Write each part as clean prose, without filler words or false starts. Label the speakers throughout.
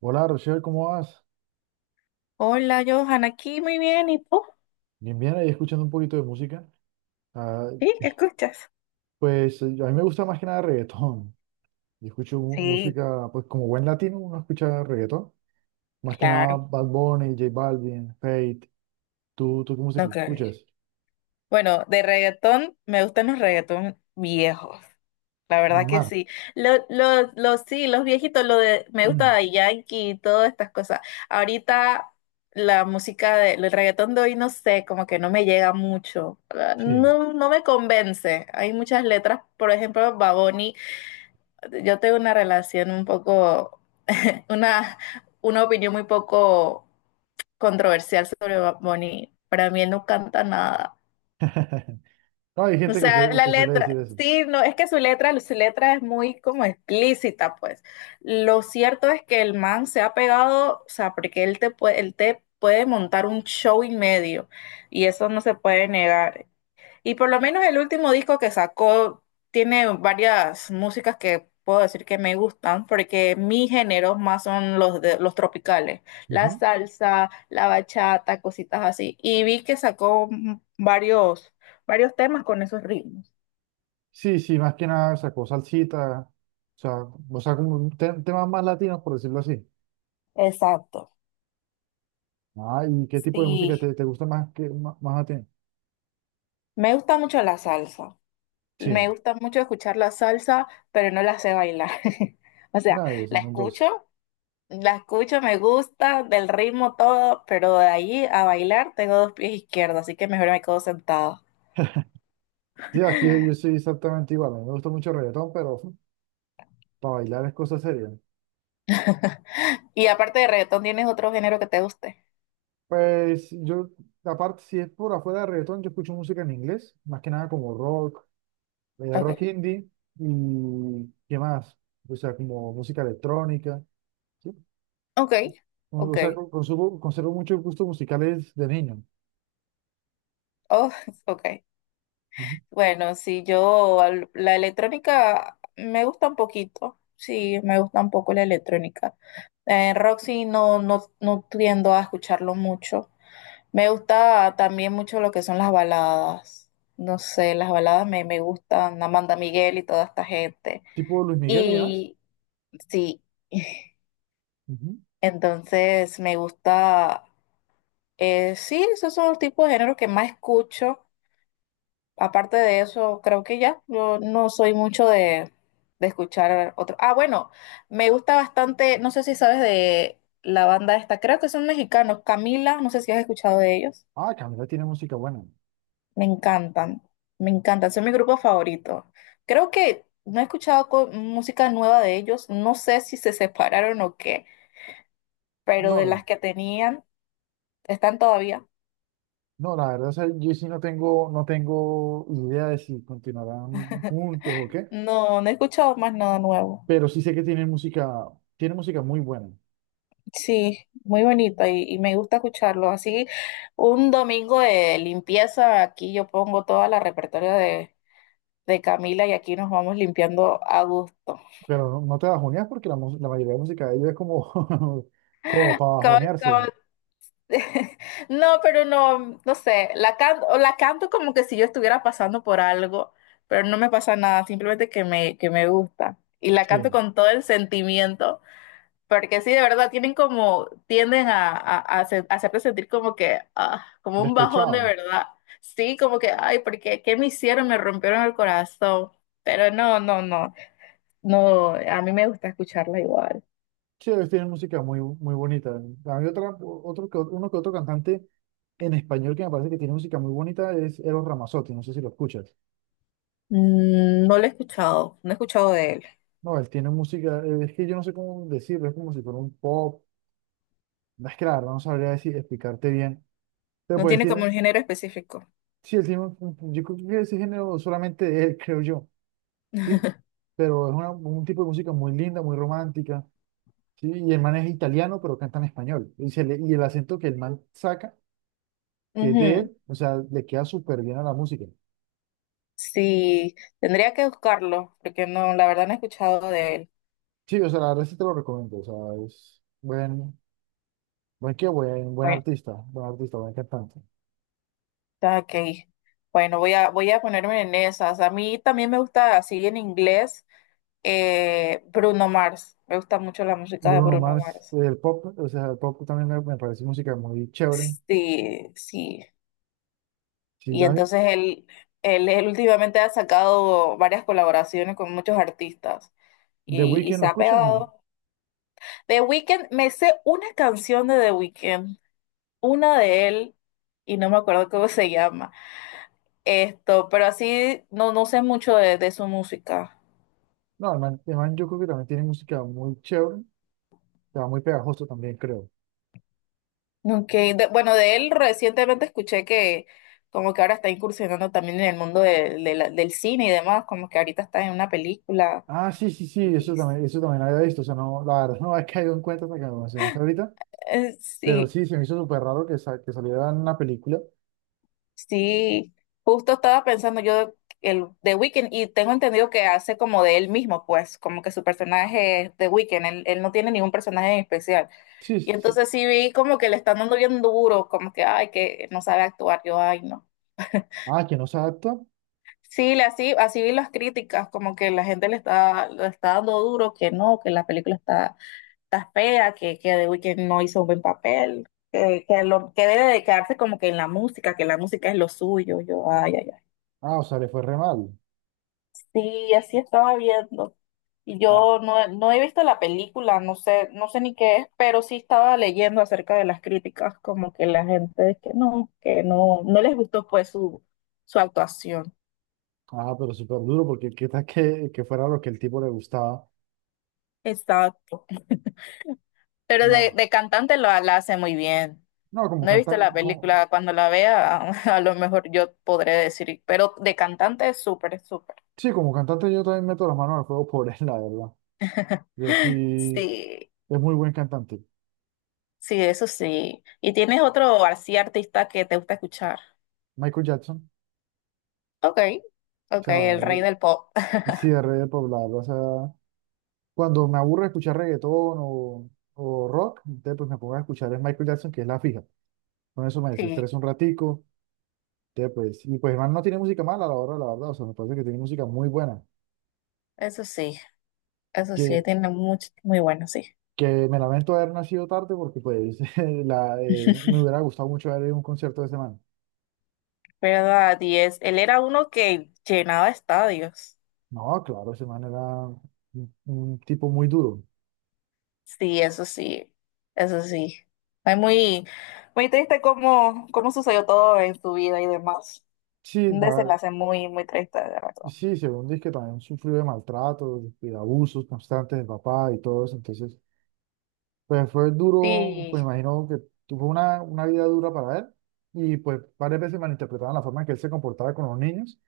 Speaker 1: Hola Rochelle, ¿cómo vas?
Speaker 2: Hola, Johan, aquí muy bien, ¿y tú?
Speaker 1: Bien, bien, ahí escuchando un poquito de música. Ah,
Speaker 2: ¿Sí? ¿Escuchas?
Speaker 1: pues a mí me gusta más que nada reggaetón. Yo escucho
Speaker 2: Sí,
Speaker 1: música, pues como buen latino uno escucha reggaetón. Más que nada
Speaker 2: claro.
Speaker 1: Bad Bunny, J Balvin, Fate. ¿Tú qué música
Speaker 2: Ok.
Speaker 1: escuchas?
Speaker 2: Bueno, de reggaetón, me gustan los reggaetón viejos. La verdad
Speaker 1: Bruno
Speaker 2: que
Speaker 1: Mars.
Speaker 2: sí. Sí, los viejitos, lo de, me gusta Daddy Yankee y todas estas cosas. Ahorita la música de, el reggaetón de hoy, no sé, como que no me llega mucho. Ah,
Speaker 1: Sí.
Speaker 2: no, no me convence. Hay muchas letras, por ejemplo, Baboni. Yo tengo una relación un poco Una, una opinión muy poco controversial sobre Bad Bunny. Para mí él no canta nada.
Speaker 1: No, hay
Speaker 2: O
Speaker 1: gente
Speaker 2: sea, la
Speaker 1: que suele decir
Speaker 2: letra,
Speaker 1: eso.
Speaker 2: sí, no, es que su letra es muy como explícita, pues. Lo cierto es que el man se ha pegado, o sea, porque él te puede montar un show y medio, y eso no se puede negar. Y por lo menos el último disco que sacó tiene varias músicas que puedo decir que me gustan, porque mis géneros más son los de, los tropicales, la
Speaker 1: Ujú.
Speaker 2: salsa, la bachata, cositas así. Y vi que sacó varios, varios temas con esos ritmos.
Speaker 1: Sí, sí, más que nada sacó salsita, sea, o sea, como un temas más latinos, por decirlo así.
Speaker 2: Exacto.
Speaker 1: Ah, ¿y qué tipo de música
Speaker 2: Sí,
Speaker 1: te gusta más que más, más a ti?
Speaker 2: me gusta mucho la salsa.
Speaker 1: Sí.
Speaker 2: Me gusta mucho escuchar la salsa, pero no la sé bailar. O sea,
Speaker 1: Nada, de
Speaker 2: la
Speaker 1: son dos.
Speaker 2: escucho. La escucho, me gusta, del ritmo todo, pero de ahí a bailar tengo dos pies izquierdos, así que mejor me quedo sentado.
Speaker 1: Sí, aquí yo soy exactamente igual. A mí me gusta mucho el reggaetón, pero para bailar es cosa seria.
Speaker 2: Y aparte de reggaetón, ¿tienes otro género que te guste?
Speaker 1: Pues yo, aparte, si es por afuera de reggaetón, yo escucho música en inglés, más que nada como rock,
Speaker 2: Ok,
Speaker 1: rock indie y qué más. O sea, como música electrónica. ¿Sí?
Speaker 2: ok,
Speaker 1: O o
Speaker 2: ok,
Speaker 1: sea, con- consumo- conservo muchos gustos musicales de niño.
Speaker 2: oh, ok.
Speaker 1: Ujú.
Speaker 2: Bueno, si yo, al- la electrónica me gusta un poquito, sí, me gusta un poco la electrónica. Rock sí, no, no, no tiendo a escucharlo mucho. Me gusta también mucho lo que son las baladas. No sé, las baladas me, me gustan, Amanda Miguel y toda esta gente.
Speaker 1: Tipo Luis Miguel y demás.
Speaker 2: Y sí,
Speaker 1: Ujú.
Speaker 2: entonces me gusta, sí, esos son los tipos de géneros que más escucho. Aparte de eso, creo que ya, yo no soy mucho de escuchar otro. Ah, bueno, me gusta bastante, no sé si sabes de la banda esta, creo que son mexicanos, Camila, no sé si has escuchado de ellos.
Speaker 1: Ah, Camila tiene música buena.
Speaker 2: Me encantan, me encantan, son mi grupo favorito. Creo que no he escuchado co- música nueva de ellos, no sé si se separaron o qué, pero de
Speaker 1: No,
Speaker 2: las que tenían, están todavía.
Speaker 1: no, la verdad, o sea, yo sí no tengo, no tengo idea de si continuarán juntos o qué,
Speaker 2: No, no he escuchado más nada nuevo.
Speaker 1: pero sí sé que tienen música muy buena,
Speaker 2: Sí, muy bonito y me gusta escucharlo. Así, un domingo de limpieza, aquí yo pongo toda la repertorio de Camila y aquí nos vamos limpiando a gusto.
Speaker 1: pero no, no te bajoneas porque la mayoría de música de ellos es como, como para
Speaker 2: Como,
Speaker 1: bajonearse,
Speaker 2: no, pero no, no sé, la canto como que si yo estuviera pasando por algo, pero no me pasa nada, simplemente que me gusta. Y la canto
Speaker 1: sí,
Speaker 2: con todo el sentimiento, porque sí, de verdad, tienen como, tienden a hacer- a hacerte sentir como que, ah, como un bajón de
Speaker 1: despechado.
Speaker 2: verdad. Sí, como que, ay, porque, ¿qué me hicieron? Me rompieron el corazón. Pero no, no, no, no, a mí me gusta escucharla igual.
Speaker 1: Sí, ellos tienen música muy, muy bonita. Hay otra, otro, uno que otro cantante en español que me parece que tiene música muy bonita es Eros Ramazzotti, no sé si lo escuchas.
Speaker 2: Mm, no lo he escuchado, no he escuchado de él.
Speaker 1: No, él tiene música, es que yo no sé cómo decirlo, es como si fuera un pop. No, es que la verdad no sabría decir, explicarte bien. Pero
Speaker 2: No
Speaker 1: pues él
Speaker 2: tiene como
Speaker 1: tiene,
Speaker 2: un género específico.
Speaker 1: sí, él tiene, yo creo que ese género solamente él, creo yo, ¿sí? Pero es un tipo de música muy linda, muy romántica, ¿sí? Y el man es italiano, pero canta en español. Y, y el acento que el man saca, que es de
Speaker 2: Ujú.
Speaker 1: él, o sea, le queda súper bien a la música.
Speaker 2: Sí, tendría que buscarlo, porque no, la verdad no he escuchado de él.
Speaker 1: Sí, o sea, la verdad sí te lo recomiendo, o sea, es buen, buen qué, buen, buen
Speaker 2: Bueno,
Speaker 1: artista, buen artista, buen cantante.
Speaker 2: está ok. Bueno, voy a, voy a ponerme en esas. A mí también me gusta, así en inglés, Bruno Mars. Me gusta mucho la música de
Speaker 1: Bruno
Speaker 2: Bruno
Speaker 1: Mars,
Speaker 2: Mars.
Speaker 1: el pop, o sea, el pop también me parece música muy chévere.
Speaker 2: Sí, sí.
Speaker 1: Sí,
Speaker 2: Y
Speaker 1: a mí
Speaker 2: entonces él últimamente ha sacado varias colaboraciones con muchos artistas
Speaker 1: ¿The
Speaker 2: y
Speaker 1: Weeknd
Speaker 2: se
Speaker 1: lo
Speaker 2: ha
Speaker 1: escuchas? No.
Speaker 2: pegado. The Weeknd, me sé una canción de The Weeknd, una de él y no me acuerdo cómo se llama. Esto, pero así no, no sé mucho de su música.
Speaker 1: No, el man yo creo que también tiene música muy chévere, o sea, muy pegajoso también, creo.
Speaker 2: Nunca de- bueno, de él recientemente escuché que como que ahora está incursionando también en el mundo de la- del cine y demás, como que ahorita está en una película.
Speaker 1: Ah, sí, sí, sí,
Speaker 2: Y
Speaker 1: eso también había visto. O sea, no, la verdad no había caído en cuenta hasta que me lo mencionaste ahorita, pero
Speaker 2: sí,
Speaker 1: sí, se me hizo súper raro que, que saliera en una película.
Speaker 2: sí, justo estaba pensando yo el The Weeknd y tengo entendido que hace como de él mismo, pues, como que su personaje es The Weeknd, él no tiene ningún personaje en especial.
Speaker 1: Sí,
Speaker 2: Y
Speaker 1: sí, sí.
Speaker 2: entonces sí vi como que le están dando bien duro, como que, ay, que no sabe actuar, yo, ay, no.
Speaker 1: Ah, que no se adapta.
Speaker 2: Sí, le- así, así vi las críticas, como que la gente le está dando duro, que no, que la película está, está fea, que The Weeknd no hizo un buen papel, que, lo, que debe de quedarse como que en la música, que la música es lo suyo, yo, ay, ay, ay.
Speaker 1: Ah, o sea, le fue re mal.
Speaker 2: Sí, así estaba viendo. Y
Speaker 1: Ah,
Speaker 2: yo no, no he visto la película, no sé, no sé ni qué es, pero sí estaba leyendo acerca de las críticas, como que la gente es que no, no les gustó pues su actuación.
Speaker 1: ah, pero súper duro, porque qué tal que fuera lo que el tipo le gustaba.
Speaker 2: Exacto. Pero
Speaker 1: No,
Speaker 2: de cantante lo, la hace muy bien.
Speaker 1: no, como
Speaker 2: No he visto la
Speaker 1: cantante, como...
Speaker 2: película, cuando la vea, a, lo mejor yo podré decir, pero de cantante es súper, súper.
Speaker 1: sí, como cantante yo también meto las manos al fuego por él, la verdad. Yo sí,
Speaker 2: Sí,
Speaker 1: es muy buen cantante.
Speaker 2: sí, eso sí. ¿Y tienes otro así artista que te gusta escuchar?
Speaker 1: Michael Jackson,
Speaker 2: Ok,
Speaker 1: o
Speaker 2: ok,
Speaker 1: sea,
Speaker 2: el rey del pop.
Speaker 1: el cierre de poblado. O sea, cuando me aburre escuchar reggaetón o rock, entonces pues me pongo a escuchar el Michael Jackson, que es la fija. Con eso me
Speaker 2: Sí,
Speaker 1: desestreso un ratico. Entonces, pues, y pues el man no tiene música mala, a la verdad, la verdad. O sea, me parece que tiene música muy buena.
Speaker 2: eso sí. Eso sí,
Speaker 1: Que,
Speaker 2: tiene mucho, muy bueno, sí.
Speaker 1: que me lamento haber nacido tarde porque pues la, me hubiera gustado mucho ver un concierto de ese man.
Speaker 2: ¿Verdad? Y es, él era uno que llenaba estadios.
Speaker 1: No, claro, ese man era un tipo muy duro.
Speaker 2: Sí, eso sí, eso sí. Es muy, muy triste cómo, cómo sucedió todo en su vida y demás.
Speaker 1: Sí,
Speaker 2: Un
Speaker 1: no,
Speaker 2: desenlace muy, muy triste, de verdad.
Speaker 1: sí, según dice que también sufrió de maltrato de abusos constantes del papá y todo eso. Entonces, pues fue duro, pues
Speaker 2: Sí,
Speaker 1: imagino que tuvo una vida dura para él y pues varias veces malinterpretaban la forma en que él se comportaba con los niños,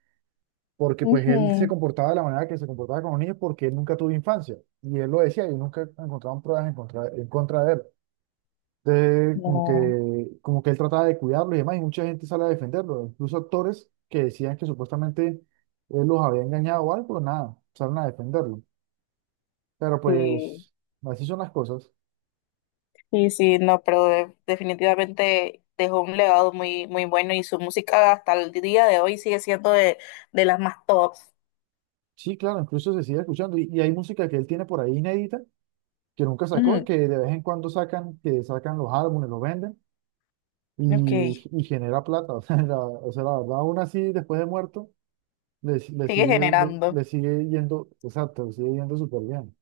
Speaker 1: porque pues él se
Speaker 2: ujú,
Speaker 1: comportaba de la manera que se comportaba con los niños porque él nunca tuvo infancia. Y él lo decía y nunca encontraban pruebas en contra de él. Entonces,
Speaker 2: no,
Speaker 1: como que él trataba de cuidarlo y demás, y mucha gente sale a defenderlo, incluso actores que decían que supuestamente él los había engañado o algo, pero nada, salen a defenderlo. Pero
Speaker 2: sí.
Speaker 1: pues, así son las cosas.
Speaker 2: Sí, sí, no, pero de- definitivamente dejó un legado muy, muy bueno y su música hasta el día de hoy sigue siendo de las más tops.
Speaker 1: Sí, claro, incluso se sigue escuchando, y hay música que él tiene por ahí inédita, que nunca sacó,
Speaker 2: Ujú.
Speaker 1: que de vez en cuando sacan, que sacan los álbumes, los venden, y,
Speaker 2: Ok.
Speaker 1: y genera plata, o sea, la verdad, aún así, después de muerto,
Speaker 2: Sigue
Speaker 1: le,
Speaker 2: generando.
Speaker 1: le sigue yendo, exacto, le sigue yendo súper bien.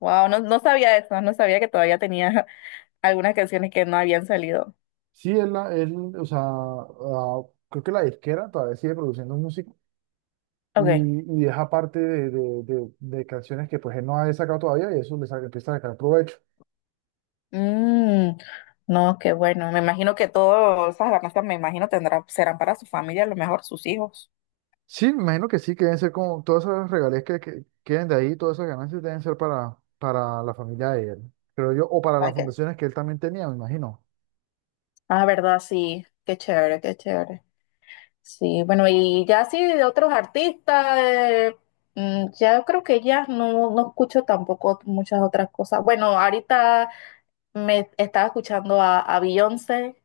Speaker 2: Wow, no, no sabía eso, no sabía que todavía tenía algunas canciones que no habían salido.
Speaker 1: Sí, es la, es, o sea, ah, creo que la disquera todavía sigue produciendo música
Speaker 2: Okay.
Speaker 1: y deja parte de canciones que pues él no ha sacado todavía y eso empieza a sacar provecho.
Speaker 2: Mm, no, qué bueno. Me imagino que todas esas ganancias, me imagino, tendrá, serán para su familia, a lo mejor sus hijos.
Speaker 1: Sí, me imagino que sí, que deben ser como todas esas regalías que queden de ahí, todas esas ganancias deben ser para la familia de él, creo yo, o para las
Speaker 2: ¿Para qué?
Speaker 1: fundaciones que él también tenía, me imagino.
Speaker 2: Ah, verdad, sí. Qué chévere, qué chévere. Sí, bueno, y ya sí de otros artistas, ya creo que ya no, no escucho tampoco muchas otras cosas. Bueno, ahorita me estaba escuchando a Beyoncé.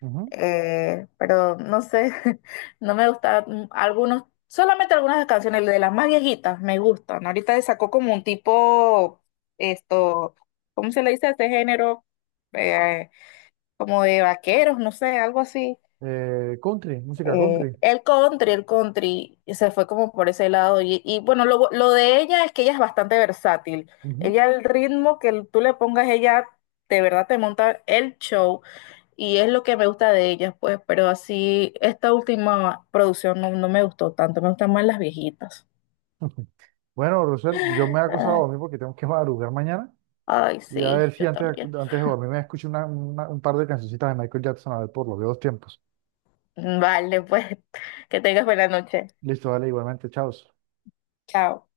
Speaker 1: Ujú.
Speaker 2: Pero no sé, no me gusta algunos, solamente algunas canciones de las más viejitas me gustan. Ahorita sacó como un tipo, esto, ¿cómo se le dice a este género? Eh, Como de vaqueros, no sé, algo así.
Speaker 1: Country, música country.
Speaker 2: El country, el country, y se fue como por ese lado. Y bueno, lo de ella es que ella es bastante versátil.
Speaker 1: Ujú.
Speaker 2: Ella, el ritmo que tú le pongas, ella de verdad te monta el show y es lo que me gusta de ellas, pues, pero así, esta última producción no, no me gustó tanto, me gustan más las viejitas.
Speaker 1: Bueno, Rosel, yo me voy a
Speaker 2: Ay,
Speaker 1: dormir porque tengo que madrugar mañana.
Speaker 2: ay,
Speaker 1: Y a ver
Speaker 2: sí,
Speaker 1: si
Speaker 2: yo
Speaker 1: antes,
Speaker 2: también.
Speaker 1: antes de dormir me escucho un par de cancioncitas de Michael Jackson, a ver por los viejos tiempos.
Speaker 2: Vale, pues, que tengas buena noche.
Speaker 1: Listo, dale, igualmente, chao.
Speaker 2: Chao.